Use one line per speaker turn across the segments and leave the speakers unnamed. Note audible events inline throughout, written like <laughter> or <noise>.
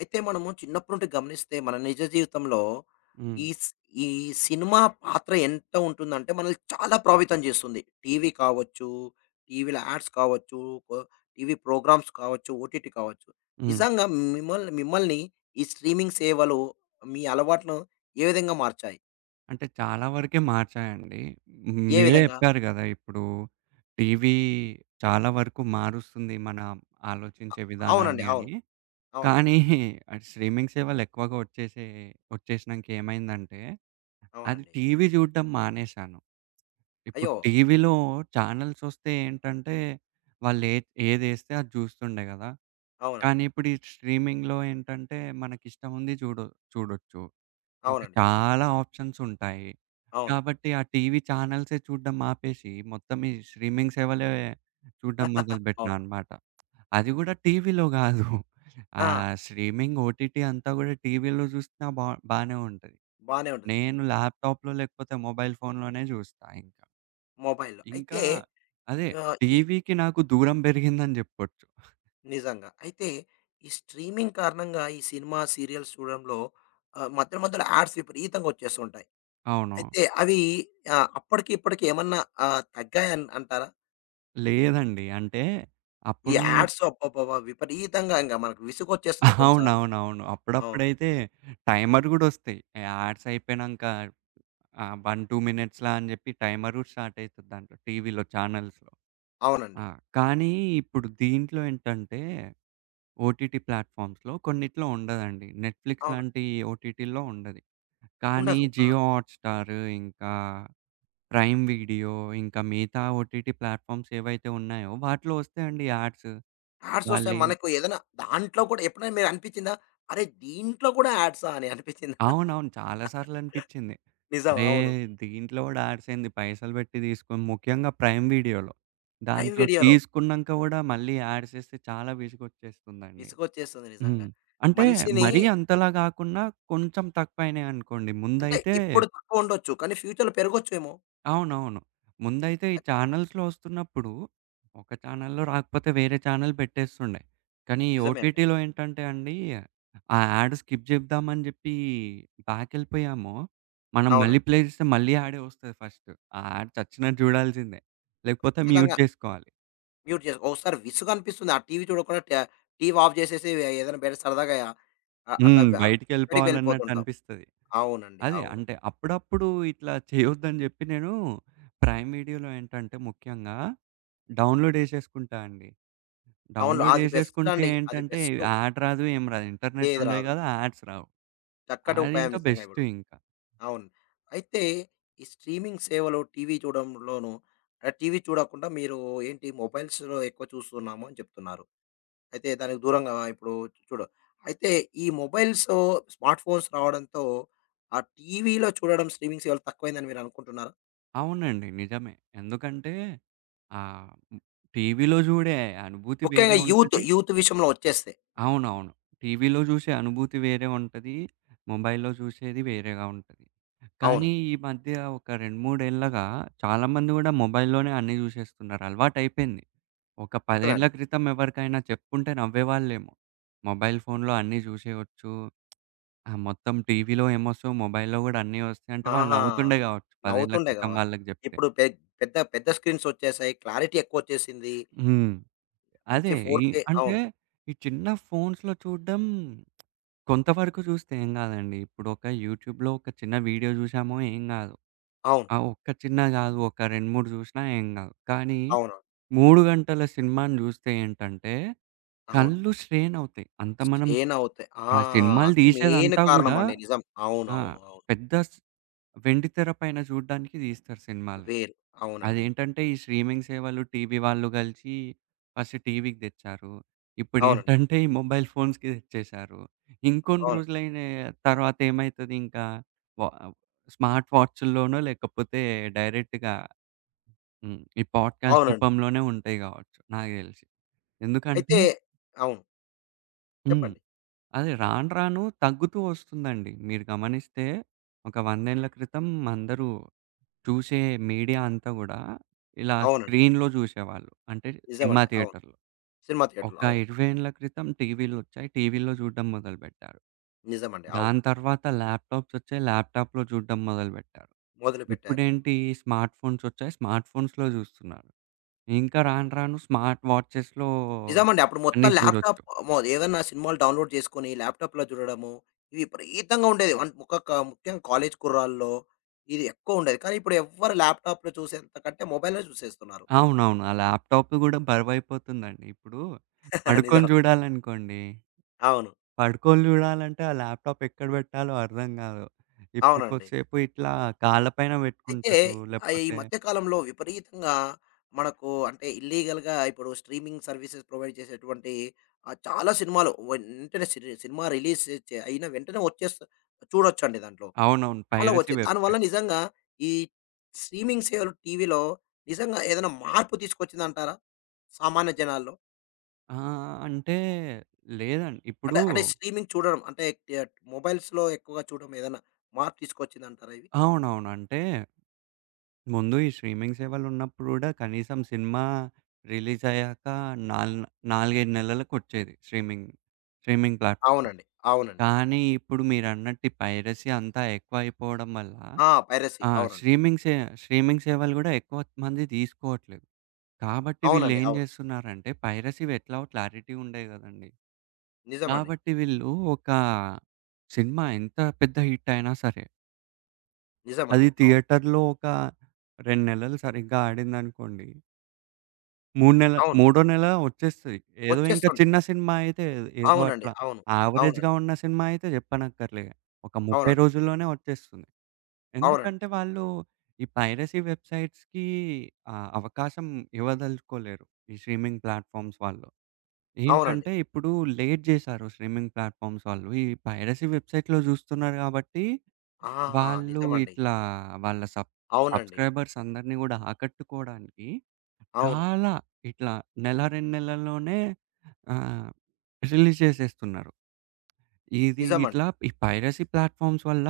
అయితే మనము చిన్నప్పటి నుండి గమనిస్తే మన నిజ జీవితంలో
హ్మ్.
ఈ స్ ఈ సినిమా పాత్ర ఎంత ఉంటుందంటే మనల్ని చాలా ప్రభావితం చేస్తుంది. టీవీ కావచ్చు, టీవీలో యాడ్స్ కావచ్చు, కొ టీవీ ప్రోగ్రామ్స్ కావచ్చు, ఓటీటీ కావచ్చు.
హ్మ్.
నిజంగా మిమ్మల్ని మిమ్మల్ని ఈ స్ట్రీమింగ్ సేవలు మీ అలవాట్లను ఏ విధంగా మార్చాయి?
అంటే చాలా వరకే మార్చాయండి.
ఏ
మీరే
విధంగా?
చెప్పారు గదా! ఇప్పుడు టీవీ చాలా వరకు మారుస్తుంది మన ఆలోచించే
అవునండి.
విధానాన్ని
అవును.
అని.
అవునండి.
కానీ అది స్ట్రీమింగ్ సేవలు ఎక్కువగా వచ్చేసినంక ఏమైందంటే, అది
అవునండి.
టీవీ చూడడం మానేశాను. ఇప్పుడు
అయ్యో!
టీవీలో ఛానెల్స్ వస్తే ఏంటంటే, వాళ్ళు ఏదేస్తే అది చూస్తుండే గదా!
అవునండి.
కానీ ఇప్పుడు ఈ స్ట్రీమింగ్‌లో ఏంటంటే, మనకిష్టముంది చూడొచ్చు. ఇంకా
అవునండి.
చాలా ఆప్షన్స్ ఉంటాయి.
అవును.
కాబట్టి ఆ టీవీ చానెల్సే చూడడం ఆపేసి, మొత్తం ఈ స్ట్రీమింగ్ సేవలే చూడడం
<laughs>
మొదలుపెట్టినా
అవును.
అన్నమాట. అది గూడా టీవీలో గాదు.
ఆ!
స్ట్రీమింగ్ ఓటీటీ అంతా గూడా టీవీలో చూసినా బానే ఉంటది.
బానే ఉంటది.
నేను ల్యాప్‌టాప్‌లో లేకపోతే మొబైల్ ఫోన్‌లోనే చూస్తా ఇంకా.
మొబైల్‌లో.
ఇంకా
అయితే
అదే
ఈ
టీవీకి నాకు దూరం పెరిగిందని జెప్పొచ్చు.
నిజంగా. అయితే ఈ స్ట్రీమింగ్ కారణంగా ఈ సినిమా, సీరియల్స్ చూడడంలో మధ్య మధ్యలో యాడ్స్ విపరీతంగా వచ్చేస్తుంటాయి.
అవును.
అయితే అవి అప్పటికి ఇప్పటికి ఏమన్నా తగ్గాయన్ అంటారా?
లేదండి. అంటే
ఈ
అప్పుడు.
యాడ్స్ అబ్బబ్బబ్బా! విపరీతంగా ఇంగ మనకు విసుగొచ్చేస్తుంది కొన్ని సార్లు.
అవునవునవును.
అవును.
అప్పుడప్పుడైతే టైమర్ గూడొస్తాయి. యాడ్స్ అయిపోయినంక 1, 2 మినిట్స్‌లా అని జెప్పి టైమర్ గూడా స్టార్ట్ అయితది దాంట్లో టీవీలో ఛానల్స్‌లో.
అవునండి.
ఆ! కానీ ఇప్పుడు దీంట్లో ఏంటంటే ఓటీటీ ప్లాట్‌ఫామ్స్‌లో కొన్నిట్లో ఉండదండి. నెట్‌ఫ్లిక్స్
అవును.
లాంటి ఓటీటీల్లో ఉండది. కానీ
ఉండదు. ఆ!
జియో హాట్‌స్టార్, ఇంకా ప్రైమ్ వీడియో, ఇంకా మిగతా ఓటీటీ ప్లాట్‌ఫామ్స్ ఏవైతే ఉన్నాయో వాటిలో వస్తాయండి యాడ్స్.
యాడ్సొస్తాయి
వాళ్ళేం
మనకు ఏదైనా దాంట్లో కూడా ఎప్పుడైనా మీరు అనిపించిందా? అరే! దీంట్లో కూడా యాడ్సా అని అనిపించిందా?
అవునవును. చాలా సార్లనిపిచ్చింది.
నిజం.
అరే!
అవును.
దీంట్లో గూడా యాడ్సేంది పైసలు బెట్టి తీసుకొని ముఖ్యంగా ప్రైమ్ వీడియోలో.
ప్రైమ్
దాంట్లో
వీడియోలో
తీసుకున్నంక గూడా మళ్ళీ యాడ్సేస్తే చాలా విసుగొచ్చేస్తుందండి.
విసుగొచ్చేస్తుంది నిజంగా.
హ్మ్. అంటే
మనిషిని
మరీ అంతలా గాకున్నా కొంచెం తక్కువయినాయనుకోండి.
అంటే ఇప్పుడు తక్కువుండొచ్చు. కానీ ఫ్యూచర్‌లో పెరగొచ్చేమో.
అవునవును. ముందైతే ఈ
ఖచ్
ఛానల్స్‌లో ఒస్తున్నప్పుడు, ఒక ఛానల్‌లో రాకపోతే వేరే ఛానల్ పెట్టేస్తుండే. కానీ ఈ
నిజమే అండి.
ఓటీటీలో ఏంటంటే అండి, ఆ యాడ్ స్కిప్ జేద్దామని జెప్పి బ్యాకెళ్ళిపోయాము. మనం మళ్ళీ
అవునండి.
ప్లే జేస్తే మళ్ళీ యాడే ఒస్తది ఫస్ట్. ఆ యాడ్ చచ్చినట్టు జూడాల్సిందే. లేకపోతే మ్యూట్
ఖచ్చితంగా
జేసుకోవాలి.
మ్యూట్ చేసి ఒకసారి విసుగనిపిస్తుంది. ఆ టీవీ చూడకుండా టీవీ ఆఫ్ చేసేసి ఏదైనా బయట సరదాగా అ అట్లా బ బయటికి
బయటికెళ్ళిపోవాలన్నట్టు
వెళ్ళిపోతుంటాం.
అనిపిస్తది.
అవునండి.
అదే.
అవును.
అంటే అప్పుడప్పుడు ఇట్లా చేయొద్దని జెప్పి నేను ప్రైమ్ వీడియోలో ఏంటంటే ముఖ్యంగా డౌన్‌లోడ్ జేసేసుకుంటా అండి.
అవును.
డౌన్‌లోడ్
అది బెస్ట్
జేసేసుకుంటే
అండి. అది
ఏంటంటే
బెస్టు.
యాడ్ రాదు, ఏం రాదు. ఇంటర్నెట్
ఏది
ఉండేది
రాదు.
గదా! యాడ్స్ రావు.
చక్కటి
అది
ఉపాయం
ఇంకా
నిజంగా
బెస్ట్
ఇప్పుడు.
ఇంకా.
అవును. అయితే ఈ స్ట్రీమింగ్ సేవలు టీవీ చూడడంలోను టీవీ చూడకుండా మీరు ఏంటి మొబైల్స్‌లో ఎక్కువ చూస్తున్నాము అని చెప్తున్నారు. అయితే దానికి దూరంగా ఇప్పుడు చూడు. అయితే ఈ మొబైల్స్, స్మార్ట్ ఫోన్స్ రావడంతో ఆ టీవీలో చూడడం స్ట్రీమింగ్ సేవలు తక్కువైందని మీరు అనుకుంటున్నారా?
అవునండి. నిజమే. ఎందుకంటే ఆహ్, టీవీలో జూడే అనుభూతి
ముఖ్యంగా
వేరే
యూత్,
ఉంటది.
యూత్ విషయంలో వచ్చేస్తే. హ్మ్.
అవునవును. టీవీలో జూసే అనుభూతి వేరే ఉంటది. మొబైల్‌లో జూసేది వేరేగా ఉంటది.
అవును.
కానీ ఈ మధ్య ఒక 2, 3 ఏళ్లగా చాలామంది గూడా మొబైల్‌లోనే అన్నీ జూసేస్తున్నారు. అలవాటైపోయింది. ఒక 10
నిజమే
ఏళ్ల
అండి.
క్రితం ఎవరికైనా చెప్పుంటే నవ్వేవాళ్ళేమో. మొబైల్ ఫోన్‌లో అన్నీ జూసేయొచ్చు. ఆ! మొత్తం టీవీలో ఏమొస్తాయో మొబైల్‌లో గూడా అన్నీ ఒస్తాయి అంటే వాళ్ళు
ఆహా!
నవ్వుతుండే గావచ్చు 10 ఏళ్ల
నవ్వుతుండే
క్రితం
కావచ్చు.
వాళ్ళకి జెప్తే.
ఇప్పుడు పెద్ద పెద్ద స్క్రీన్స్ వచ్చేసాయి. క్లారిటీ ఎక్కువొచ్చేసింది.
హ్మ్.
మంచి
అదే ఈ
4కే
అంటే
అవును.
ఈ చిన్న ఫోన్స్‌లో చూడడం కొంతవరకు చూస్తే ఏం గాదండి. ఇప్పుడొక యూట్యూబ్‌లో ఒక చిన్న వీడియో జూసామో ఏం గాదు.
అవును.
ఆ ఒక్క చిన్న గాదు ఒక 2, 3 జూసినా ఏం గాదు. కానీ
అవును.
3 గంటల సినిమాని జూస్తే ఏంటంటే
అవును.
కళ్ళు స్ట్రెయిన్ అవుతాయి. అంత మనం
స్ట్రెయిన్ అవుతాయి. ఆ!
ఆ సినిమాలు
అది మెయిన్
తీసేదంతా గూడా
కారణమండి. నిజం.
ఆ!
అవునవును. అవును.
పెద్ద వెండితెర పైన జూడ్డానికి తీస్తారు
అవును
సినిమాలు.
వేరు. అవునండి.
అదేంటంటే ఈ స్ట్రీమింగ్ సేవలు, టీవీ వాళ్ళు గలిసి ఫస్ట్ టీవీకి దెచ్చారు.
అవునండి.
ఇప్పుడేంటంటే ఈ మొబైల్ ఫోన్స్‌కి దెచ్చేశారు. ఇంకొన్ని
అవును.
రోజులైన తర్వాతేమైతది ఇంకా వ స్మార్ట్ వాచ్‌ల్లోనో లేకపోతే డైరెక్ట్‌గా ఈ పాడ్‌కాస్ట్
అవునండి.
రూపంలోనే ఉంటాయి గావచ్చు నాకు దెలిసి.
అయితే
ఎందుకంటే.
అవును.
హ్మ్.
చెప్పండి.
అదే రాను రాను తగ్గుతూ ఒస్తుందండి. మీరు గమనిస్తే ఒక 100 ఏళ్ల క్రితం అందరూ చూసే మీడియా అంతా గూడా ఇలా
అవునండి.
స్క్రీన్‌లో జూసేవాళ్ళు. అంటే సినిమా
నిజమండి. అవును.
థియేటర్‌లో.
సినిమా
ఒక
థియేటర్‌లో అవును.
20 ఏండ్ల క్రితం టీవీలొచ్చాయి. టీవీలో జూడ్డం మొదలుబెట్టారు.
నిజమండి. అవును.
దాని తర్వాత ల్యాప్‌టాప్సొచ్చాయి. ల్యాప్‌టాప్‌లో జూడ్డం మొదలుబెట్టారు.
మొదలుపెట్టారు.
ఇప్పుడేంటి స్మార్ట్ ఫోన్సొచ్చాయి. స్మార్ట్ ఫోన్స్‌లో జూస్తున్నారు. ఇంకా రాను రాను స్మార్ట్ వాచెస్‌లో
నిజమండి. అప్పుడు
అన్నీ
మొత్తం ల్యాప్‌టాప్
జూడొచ్చు.
మో ఏదన్నా సినిమాలు డౌన్‌లోడ్ చేసుకొని ల్యాప్‌టాప్‌లో చూడడము, ఇవి విపరీతంగా ఉండేది. వన్ ఒక క ముఖ్యంగా కాలేజ్ కుర్రాల్లో ఇది ఎక్కువుండేది. కానీ ఇప్పుడు ఎవ్వరు ల్యాప్‌టాప్‌లో చూసేంత కంటే మొబైల్‌లో చూసేస్తున్నారు.
అవునవును. ఆ ల్యాప్‌టాప్ గూడా బరువైపోతుందండి. ఇప్పుడు
<laughs>
పడుకొని
నిజం.
జూడాలనుకోండి
అవును.
పడుకొని జూడాలంటే ఆ ల్యాప్‌టాప్ ఎక్కడ బెట్టాలో అర్థం గాదు. ఇప్పుడు
అవునండి.
కొద్దిసేపు ఇట్లా కాళ్ళ పైన
అయితే
బెట్టుకుంటారు.
ఈ
లేకపోతే.
మధ్య కాలంలో విపరీతంగా మనకు అంటే ఇల్లీగల్‌గా ఇప్పుడు స్ట్రీమింగ్ సర్వీసెస్ ప్రొవైడ్ చేసేటువంటి చాలా సినిమాలు వెంటనే సినిమా రిలీజ్ అయిన వెంటనే చూడొచ్చండి దాంట్లో.
అవునవును.
చాలా
పైరసీ
వచ్చాయి. దానివల్ల
వెబ్‌సైట్.
నిజంగా ఈ స్ట్రీమింగ్ సేవలు టీవీలో నిజంగా ఏదైనా మార్పు తీసుకొచ్చిందంటారా? సామాన్య జనాల్లో.
ఆ! అంటే లేదండి.
అంటే
ఇప్పుడు.
అంటే స్ట్రీమింగ్ చూడడం అంటే ట మొబైల్స్‌లో ఎక్కువగా చూడడం ఏదైనా మార్పు తీసుకొచ్చిందంటారా ఇవి?
అవునవును. అంటే ముందు ఈ స్ట్రీమింగ్ సేవలున్నప్పుడు గూడా కనీసం సినిమా రిలీజయ్యాక నాల్ 4, 5 నెలలకొచ్చేది స్ట్రీమింగ్. స్ట్రీమింగ్ ప్లాట్
అవునండి. అవునండి.
కానీ ఇప్పుడు మీరన్నట్టు ఈ పైరసీ అంతా ఎక్కువయిపోవడం వల్ల
ఆ! పైరసీ.
ఆ!
అవునండి.
స్ట్రీమింగ్ సేవలు గూడా ఎక్కువ మంది తీసుకోవట్లేదు. కాబట్టి
అవునండి.
వీళ్ళేం
అవును.
జేస్తున్నారంటే పైరసీవి ఎట్లాగో క్లారిటీ ఉండేది గదండీ.
నిజమండి.
కాబట్టి వీళ్ళు ఒక సినిమా ఎంత పెద్ద హిట్ అయినా సరే, అది
నిజమండి. అవును.
థియేటర్‌లో ఒక 2 నెలలు సరిగ్గా ఆడిందనుకోండి. 3 నెల
అవును.
మూడో నెల వచ్చేస్తది. ఏదో ఇంకా
వచ్చేస్తుండే.
చిన్న సినిమా అయితే ఏదో
అవునండి.
అట్లా.
అవును. అవునండి.
యావరేజ్‌గా ఉన్న సినిమా అయితే జెప్పనక్కర్లే. ఒక 30
అవునండి.
రోజుల్లోనే వచ్చేస్తుంది.
అవునండి.
ఎందుకంటే వాళ్ళు ఈ పైరసీ వెబ్‌సైట్స్‌కి అవకాశం ఇవ్వదలుచుకోలేరు. ఈ స్ట్రీమింగ్ ప్లాట్‌ఫార్మ్స్ వాళ్ళు.
అవునండి.
ఏంటంటే, ఇప్పుడు లేట్ జేశారు స్ట్రీమింగ్ ప్లాట్‌ఫామ్స్ వాళ్ళు. ఈ పైరసీ వెబ్‌సైట్‌లో జూస్తున్నారు గాబట్టి,
ఆ!
వాళ్ళు
నిజమండి.
ఇట్లా వాళ్ళ
అవునండి.
సబ్‌స్క్రైబర్స్ అందరిని గూడా ఆకట్టుకోడానికి
అవును.
చాలా ఇట్లా నెల, 2 నెలల్లోనే ఆహ్, రిలీజ్ చేసేస్తున్నారు. ఇది
నిజమండి.
ఇట్లా ఈ పైరసీ ప్లాట్‌ఫామ్స్ వల్ల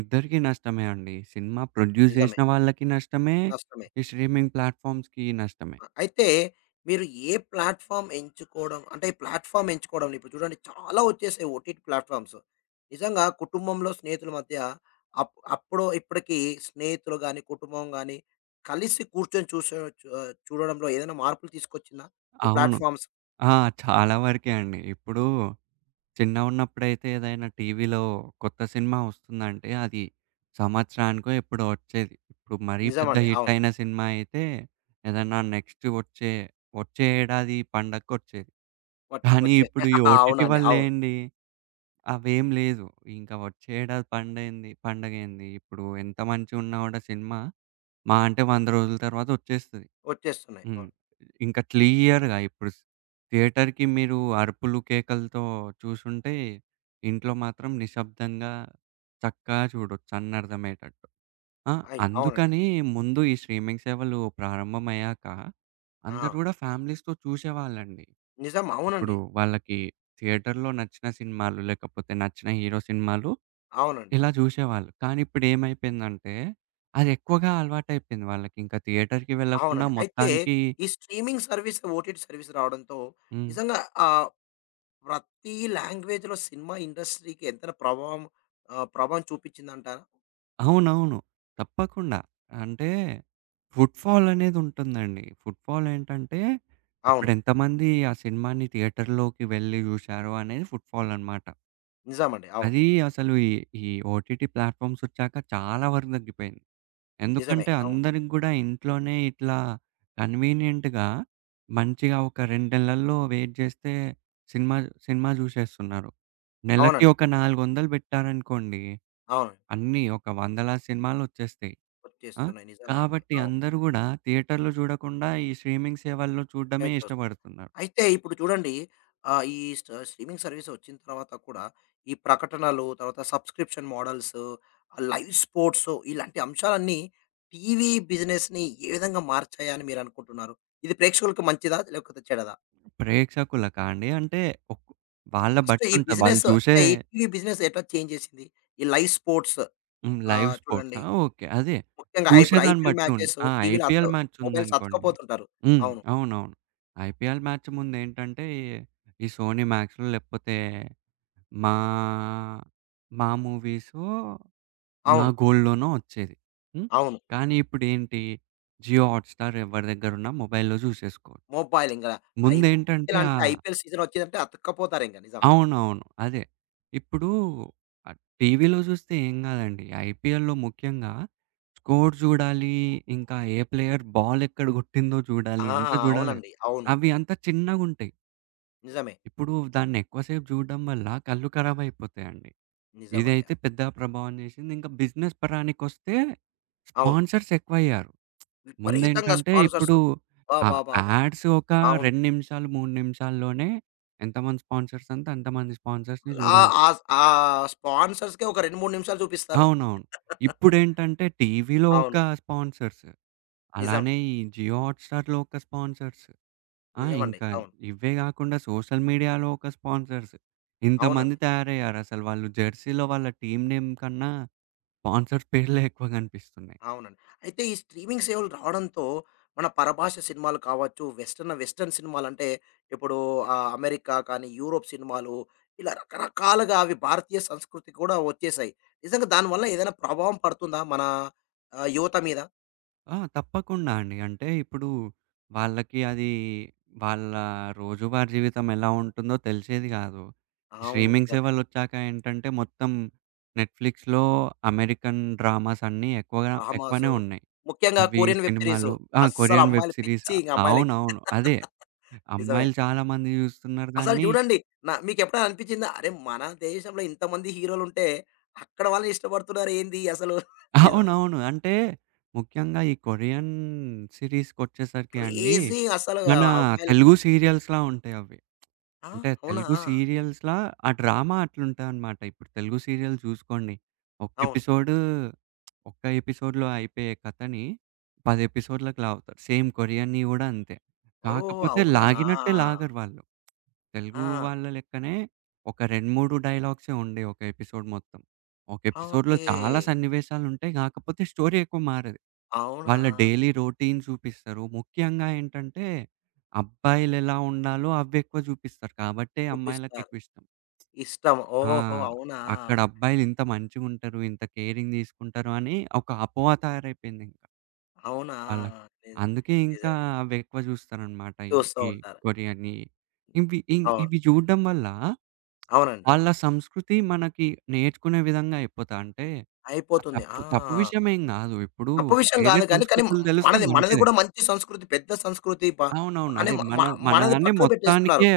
ఇద్దరికీ నష్టమే అండి. సినిమా ప్రొడ్యూస్
నిజమే.
జేసిన వాళ్ళకి నష్టమే,
నష్టమే.
ఈ స్ట్రీమింగ్ ప్లాట్‌ఫామ్స్‌కి నష్టమే.
అయితే మీరు ఏ ప్లాట్‌ఫార్మ్ ఎంచుకోవడం అంటే ప్లాట్‌ఫార్మ్ ఎంచుకోవడంలో ఇప్పుడు చూడండి చాలా వచ్చేసాయి ఓటీటీ ప్లాట్‌ఫార్మ్స్. నిజంగా కుటుంబంలో, స్నేహితుల మధ్య అప్పుడు ఇప్పటికి స్నేహితులు గాని, కుటుంబం గాని కలిసి కూర్చొని చూసే చు చూడడంలో ఏదైనా మార్పులు తీసుకొచ్చిందా? ఈ
అవును.
ప్లాట్‌ఫార్మ్స్?
ఆ! చాలా వరకే అండి. ఇప్పుడు చిన్నగున్నప్పుడైతే ఏదైనా టీవీలో కొత్త సినిమా వస్తుందంటే, అది సంవత్సరానికో ఎప్పుడో వచ్చేది. ఇప్పుడు మరీ పెద్ద
నిజమండి.
హిట్
అవును.
అయిన సినిమా అయితే, ఏదన్నా నెక్స్ట్ వచ్చే ఏడాది పండగకొచ్చేది. కానీ
వచ్చే
ఇప్పుడు ఈ
<laughs>
ఓటీటీ
అవునండి. అవును.
వల్లేండి, అవేం లేదు. ఇంకా వచ్చే ఏడాది పండగేంది, ఇప్పుడు ఎంత మంచిగున్నా గూడా సినిమా మహా అంటే 100 రోజుల తర్వాత వచ్చేస్తది.
వచ్చేస్తున్నాయి.
హ్మ్.
అవును.
ఇంకా క్లియర్‌గా ఇప్పుడు థియేటర్‌కి మీరు అరుపులు, కేకలతో చూసుంటే, ఇంట్లో మాత్రం నిశ్శబ్దంగా చక్కగా చూడొచ్చు అన్నర్థమయ్యేటట్టు. ఆ!
అవునండి.
అందుకని ముందు ఈ స్ట్రీమింగ్ సేవలు ప్రారంభమయ్యాక
ఆ!
అందరూ గూడా ఫ్యామిలీస్‌తో చూసేవాళ్ళండి.
నిజం.
ఇప్పుడు
అవునండి.
వాళ్ళకి థియేటర్‌లో నచ్చిన సినిమాలు, లేకపోతే నచ్చిన హీరో సినిమాలు
అవునండి.
ఇలా చూసేవాళ్ళు. కానీ ఇప్పుడేమైపోయిందంటే, అది ఎక్కువగా అలవాటైపోయింది వాళ్ళకి. ఇంకా థియేటర్‌కి వెళ్ళకుండా
అవునండి. అయితే
మొత్తానికి
ఈ స్ట్రీమింగ్ సర్వీస్, ఓటీటీ సర్వీస్ రావడంతో
హ్మ్.
నిజంగా ఆహ్, ప్రతి లాంగ్వేజ్‌లో సినిమా ఇండస్ట్రీకి ఎంతైనా ప్రభావం ప్రభావం చూపించిందంటారా?
అవునవును. తప్పకుండా. అంటే ఫుట్‌ఫాల్ అనేదుంటుందండి. ఫుట్‌ఫాల్ ఏంటంటే,
అవును.
ఇప్పుడెంతమంది ఆ సినిమాని థియేటర్‌లోకి వెళ్లి జూశారో అనేది ఫుట్‌ఫాల్ అనమాట.
నిజమండి. అవును.
అది అసలు ఈ ఈ ఓటీటీ ప్లాట్‌ఫార్మ్సొచ్చాక చాలా వరకు తగ్గిపోయింది.
నిజమే.
ఎందుకంటే,
అవును.
అందరికి గూడా ఇంట్లోనే ఇట్లా కన్వీనియంట్‌గా మంచిగా ఒక 2 నెలల్లో వెయిట్ జేస్తే సినిమా సినిమా జూసేస్తున్నారు. నెలకి
అవునండి.
ఒక 400 బెట్టారనుకోండి,
అవును.
అన్నీ ఒక వందలాది సినిమాలొచ్చేస్తాయి. ఆ!
వచ్చేస్తున్నాయి. నిజంగా అండి.
కాబట్టి
అవును.
అందరూ గూడా థియేటర్‌లో జూడకుండా ఈ స్ట్రీమింగ్ సేవల్లో చూడడమే
నేను చూస్
ఇష్టపడుతున్నారు.
అయితే ఇప్పుడు చూడండి ఈ స్ట్రీమింగ్ సర్వీస్ వచ్చిన తర్వాత కూడా ఈ ప్రకటనలు, తర్వాత సబ్స్క్రిప్షన్ మోడల్స్, లైవ్ స్పోర్ట్స్ ఇలాంటి అంశాలన్నీ టీవీ బిజినెస్‌ని ఏ విధంగా మార్చాయని మీరు అనుకుంటున్నారు? ఇది ప్రేక్షకులకు మంచిదా? లేకపోతే చెడదా?
ప్రేక్షకులకా అండి? అంటే ఒక్ వాళ్ళ
ఫస్ట్ ఈ
బట్టుంటది. వాళ్ళు
బిజినెస్
చూసే.
అంటే ఈ టీవీ బిజినెస్ ఎట్లా చేంజ్ చేసింది? ఈ లైవ్ స్పోర్ట్స్
హ్మ్. లైవ్
చూడండి
స్పోర్ట్సా? ఓకే. అదే.
ముఖ్యంగా ఇప్పుడు
చూసేదాన్ని
ఐపీఎల్
బట్టి ఉంది.
మ్యాచెస్
ఆ!
టీవీలో
ఐపీఎల్ మ్యాచ్
మొబైల్స్
ఉందనుకోండి.
అతకపోతుంటారు.
హ్మ్.
అవును.
అవునవును. ఐపీఎల్ మ్యాచ్ ముందేంటంటే ఈ ఈ సోనీ మాక్స్‌లో లేకపోతే మా మా మూవీసో నా
అవును.
గోల్డ్‌లోనో వచ్చేది. హ్మ్.
అవును.
కానీ ఇప్పుడేంటి జియో హాట్‌స్టార్ ఎవరి దగ్గరున్నా మొబైల్‌లో చూసేసుకోవచ్చు.
మొబైల్ ఇంగ
ముందేంటంటే
ఐపీఎల్ అంటే ఐపీఎల్ సీజన్ వచ్చిందంటే అతక్కపోతారింక నిజమే.
అవునవును. అదే. ఇప్పుడు టీవీలో చూస్తే ఏం కాదండి. ఐపీఎల్‌లో ముఖ్యంగా స్కోర్ చూడాలి. ఇంకా ఏ ప్లేయర్ బాల్ ఎక్కడ కొట్టిందో చూడాలి.
ఆ!
అంతా చూడాలి.
అవునండి. అవును.
అవి అంతా చిన్నగుంటాయి.
నిజమే.
ఇప్పుడు దాన్ని ఎక్కువసేపు చూడడం వల్ల కళ్ళు ఖరాబ్ అయిపోతాయండి.
నిజమండి
ఇదైతే
అది.
పెద్ద ప్రభావం చేసింది. ఇంకా బిజినెస్ పరానికొస్తే
అవును.
స్పాన్సర్స్ ఎక్కువయ్యారు.
విపరీతంగా
ముందేంటంటే
స్పాన్సర్స్.
ఇప్పుడు ఆ
అబాబాబా!
యాడ్స్ ఒక
అవును.
2 నిమిషాలు, 3 నిమిషాల్లోనే ఎంతమంది స్పాన్సర్స్ అంతే అంతమంది స్పాన్సర్స్‌ని
అలా
చూడాలి.
ఆస్ ఆ స్పాన్సర్స్‌కే ఒక 2, 3 నిమిషాలు చూపిస్తారు.
అవునవును. ఇప్పుడేంటంటే టీవీలో ఒక
అవును.
స్పాన్సర్స్.
నిజం.
అలానే ఈ జియో హాట్‌స్టార్‌లో ఒక స్పాన్సర్స్. ఆ!
నిజమండి.
ఇంకా
అవును.
ఇవే గాకుండా సోషల్ మీడియాలో ఒక స్పాన్సర్స్. ఇంతమంది
అవునండి.
తయారయ్యారసలు. వాళ్ళు జెర్సీలో వాళ్ళ టీమ్ నేమ్ కన్నా స్పాన్సర్స్ పేర్లే ఎక్కువ గనిపిస్తున్నాయి.
అవునండి. అయితే ఈ స్ట్రీమింగ్ సేవలు రావడంతో మన పరభాష సినిమాలు కావచ్చు, వెస్టర్న్ వెస్టర్న్ సినిమాలంటే ఇప్పుడు అమెరికా కానీ, యూరోప్ సినిమాలు ఇలా రకరకాలుగా అవి భారతీయ సంస్కృతి కూడా వచ్చేసాయి. నిజంగా దానివల్ల ఏదైనా ప్రభావం పడుతుందా మన యువత మీద?
ఆ! తప్పకుండా అండి. అంటే ఇప్పుడు వాళ్ళకి అది వాళ్ళ రోజువారీ జీవితం ఎలా ఉంటుందో తెలిసేది గాదు.
అవును.
స్ట్రీమింగ్
నిజమే.
సేవలొచ్చాక ఏంటంటే మొత్తం నెట్‌ఫ్లిక్స్‌లో అమెరికన్ డ్రామాస్ అన్నీ ఎక్కువగా
డ్రామాసు,
ఎక్కువనే ఉన్నాయి.
ముఖ్యంగా
అవి
కొరియన్ వెబ్ సీరీసు.
సినిమాలు. ఆ!
అస్సలు
కొరియన్ వెబ్
అమ్మాయిలు
సిరీస్.
పిచ్చి ఇంక అమ్మాయిలకి.
అవునవును. అదే.
నిజమే.
అమ్మాయిలు చాలా మంది జూస్తున్నారు
అసలు
దాన్ని.
చూడండి. మీకెప్పుడైనా అనిపించిందా? అరే! మన దేశంలో ఇంతమంది హీరోలుంటే, అక్కడ వాళ్ళని ఇష్టపడుతున్నారేంది అసలు? నిజమే.
అవునవును. అంటే ముఖ్యంగా ఈ కొరియన్ సిరీస్‌కొచ్చేసరికి అండి,
క్రేజీ అసలు ఆ
మన
అమ్మాయిలకి.
తెలుగు సీరియల్స్‌లా ఉంటాయవి.
ఆ!
అంటే
అవునా?
తెలుగు సీరియల్స్‌లా ఆ డ్రామా అట్లుంటదనమాట. ఇప్పుడు తెలుగు సీరియల్ చూసుకోండి. ఒక
అవును.
ఎపిసోడు ఒక్క ఎపిసోడ్‌లో అయిపోయే కథని 10 ఎపిసోడ్‌లకి లాగుతారు. సేమ్ కొరియన్‌యి గూడా అంతే.
ఓహ్!
కాకపోతే
అవునా? ఆ!
లాగినట్టే లాగరు వాళ్ళు. తెలుగు వాళ్ళ లెక్కనే ఒక 2, 3 డైలాగ్సే ఉండేవి ఒక ఎపిసోడ్ మొత్తం. ఒక
ఆ,
ఎపిసోడ్‌లో
ఓకే.
చాలా సన్నివేశాలుంటాయి. కాకపోతే స్టోరీ ఎక్కువ మారదు.
అవునా?
వాళ్ళ డైలీ రొటీన్ చూపిస్తారు. ముఖ్యంగా ఏంటంటే, అబ్బాయిలెలా ఉండాలో అవెక్కువ చూపిస్తారు. కాబట్టే
చూపిస్తారు.
అమ్మాయిలకెక్కువ ఇష్టం.
ఇష్టం.
ఆ!
ఓహో! అవునా?
అక్కడ అబ్బాయిలు ఇంత మంచిగుంటరు, ఇంత కేరింగ్ తీసుకుంటారు అని ఒక అపోహ తయారైపోయిందింకా
అవునా?
వాళ్ళకి.
ని
అందుకే ఇంకా
నిజమే.
అవెక్కువ చూస్తారనమాట. ఈ
చూస్తూ
ఈ
ఉంటారు.
కొరియన్‌యి. ఇవి ఇ
అవును.
ఇవి చూడడం వల్ల
అవునండి.
వాళ్ళ సంస్కృతి మనకి నేర్చుకునే విధంగా అయిపోతా అంటే, ఆ
అయిపోతుంది.
తప్పు
ఆ!
తప్పు విషయమేం గాదు. ఇప్పుడు
తప్పు విషయం
వేరే
గాదు గానీ, కానీ మ
సంస్కృతులు
మ
తెలిస్తే
మనది మనది
మంచిదే.
గూడా మంచి సంస్కృతి, పెద్ద సంస్కృతి బ
అవునవును.
అని
అదే
మ మ
మన
మనది
మనదాన్ని
పక్కకు పెట్టేస్తున్నారు.
మొత్తానికే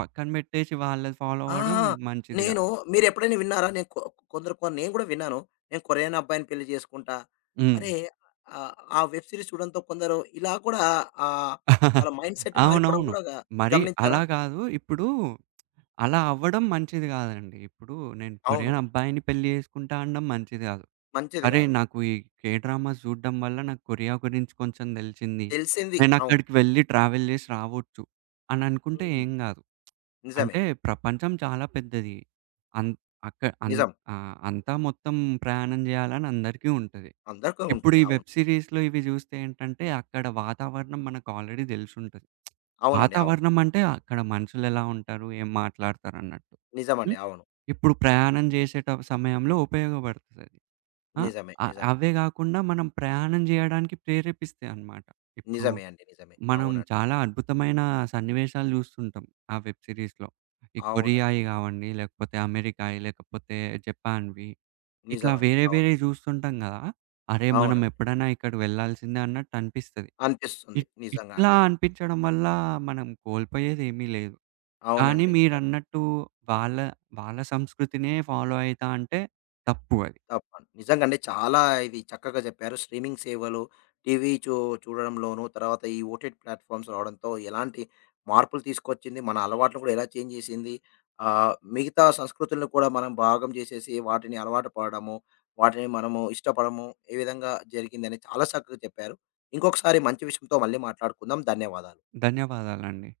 పక్కన పెట్టేసి వాళ్ళది ఫాలో
ఆ!
అవ్వడం మంచిది
నేను
కాదు.
మీరెప్పుడైనా విన్నారా? నేను కొ కొందరు కొ నేను గూడా విన్నాను. నేను కొరియన్ అబ్బాయిని పెళ్లి చేసుకుంటా.
హ్మ్.
అరే! ఆహ్, ఆ వెబ్ సిరీస్ చూడడంతో కొందరు ఇలా కూడా ఆహ్, వాళ్ళ మైండ్ సెట్ మారిపోవడం
అవునవును.
గూడా
మరి
గమనించారా?
అలా కాదు. ఇప్పుడు అలా అవ్వడం మంచిది కాదండి. ఇప్పుడు నేను
అవును.
కొరియన్ అబ్బాయిని పెళ్లి చేసుకుంటా అనడం మంచిది కాదు.
మంచిది
అరే!
గాదు.
నాకు ఈ కే డ్రామాస్ చూడడం వల్ల నాకు కొరియా గురించి కొంచెం తెలిసింది.
తెలిసింది. అవును.
నేనక్కడికి వెళ్లి ట్రావెల్ చేసి రావచ్చు అని అనుకుంటే
హ్మ్.
ఏం కాదు.
నిజమే.
అంటే ప్రపంచం చాలా పెద్దది. అన్ అక్క అన్
నిజం.
అంతా మొత్తం ప్రయాణం జేయాలని అందరికీ ఉంటది.
అందరికీ
ఇప్పుడు
ఉంటుంది.
ఈ
అవును.
వెబ్ సీరీస్‌లో ఇవి జూస్తే ఏంటంటే, అక్కడ వాతావరణం మనకు ఆల్రెడీ దెలిసుంటది.
అవునండి. అవును.
వాతావరణం అంటే అక్కడ మనుషులెలా ఉంటారు, ఏం మాట్లాడతారన్నట్టు.
నిజమండి.
హ్మ్.
అవును.
ఇప్పుడు ప్రయాణం జేసేట సమయంలో ఉపయోగపడతదది. ఆ!
నిజమే. నిజమే.
అవే గాకుండా మనం ప్రయాణం జేయడానికి ప్రేరేపిస్తాయన్నమాట. ఇప్పుడు
నిజమే అండి. నిజమే.
మనం
అవునండి.
చాలా అద్భుతమైన సన్నివేశాలు జూస్తుంటాం ఆ వెబ్ సీరీస్‌లో. ఈ
అవునండి.
కొరియాయి గావండి, లేకపోతే అమెరికాయి, లేకపోతే జపాన్‌వి. ఇట్లా
నిజమండి.
వేరే
అవును.
వేరేయి జూస్తుంటాం గదా! అరే! మనం
అవునండి.
ఎప్పుడైనా ఇక్కడికి వెళ్ళాల్సిందే అన్నట్టు అనిపిస్తది.
అనిపిస్తుంది.
ఇట్
నిజంగా
ఇట్లా
అండి.
అనిపించడం వల్ల మనం కోల్పోయేదేమీ లేదు. కానీ
అవునండి.
మీరన్నట్టు వాళ్ళ వాళ్ళ సంస్కృతినే ఫాలో అయితా అంటే తప్పు అది.
తప్పండి. నిజంగండి చాలా ఇది చక్కగా చెప్పారు. స్ట్రీమింగ్ సేవలు, టీవీ చూ చూడడంలోనూ, తర్వాత ఈ ఓటీటీ ప్లాట్‌ఫార్మ్స్ రావడంతో ఎలాంటి మార్పులు తీసుకొచ్చింది, మన అలవాట్లు కూడా ఎలా చేంజ్ చేసింది, మిగతా సంస్కృతులను కూడా మనం భాగం చేసేసి వాటిని అలవాటు పడడము, వాటిని మనము ఇష్టపడము, ఏ విధంగా జరిగిందని చాలా చక్కగా చెప్పారు. ఇంకొకసారి మంచి విషయంతో మళ్ళీ మాట్లాడుకుందాం. ధన్యవాదాలు.
ధన్యవాదాలండి.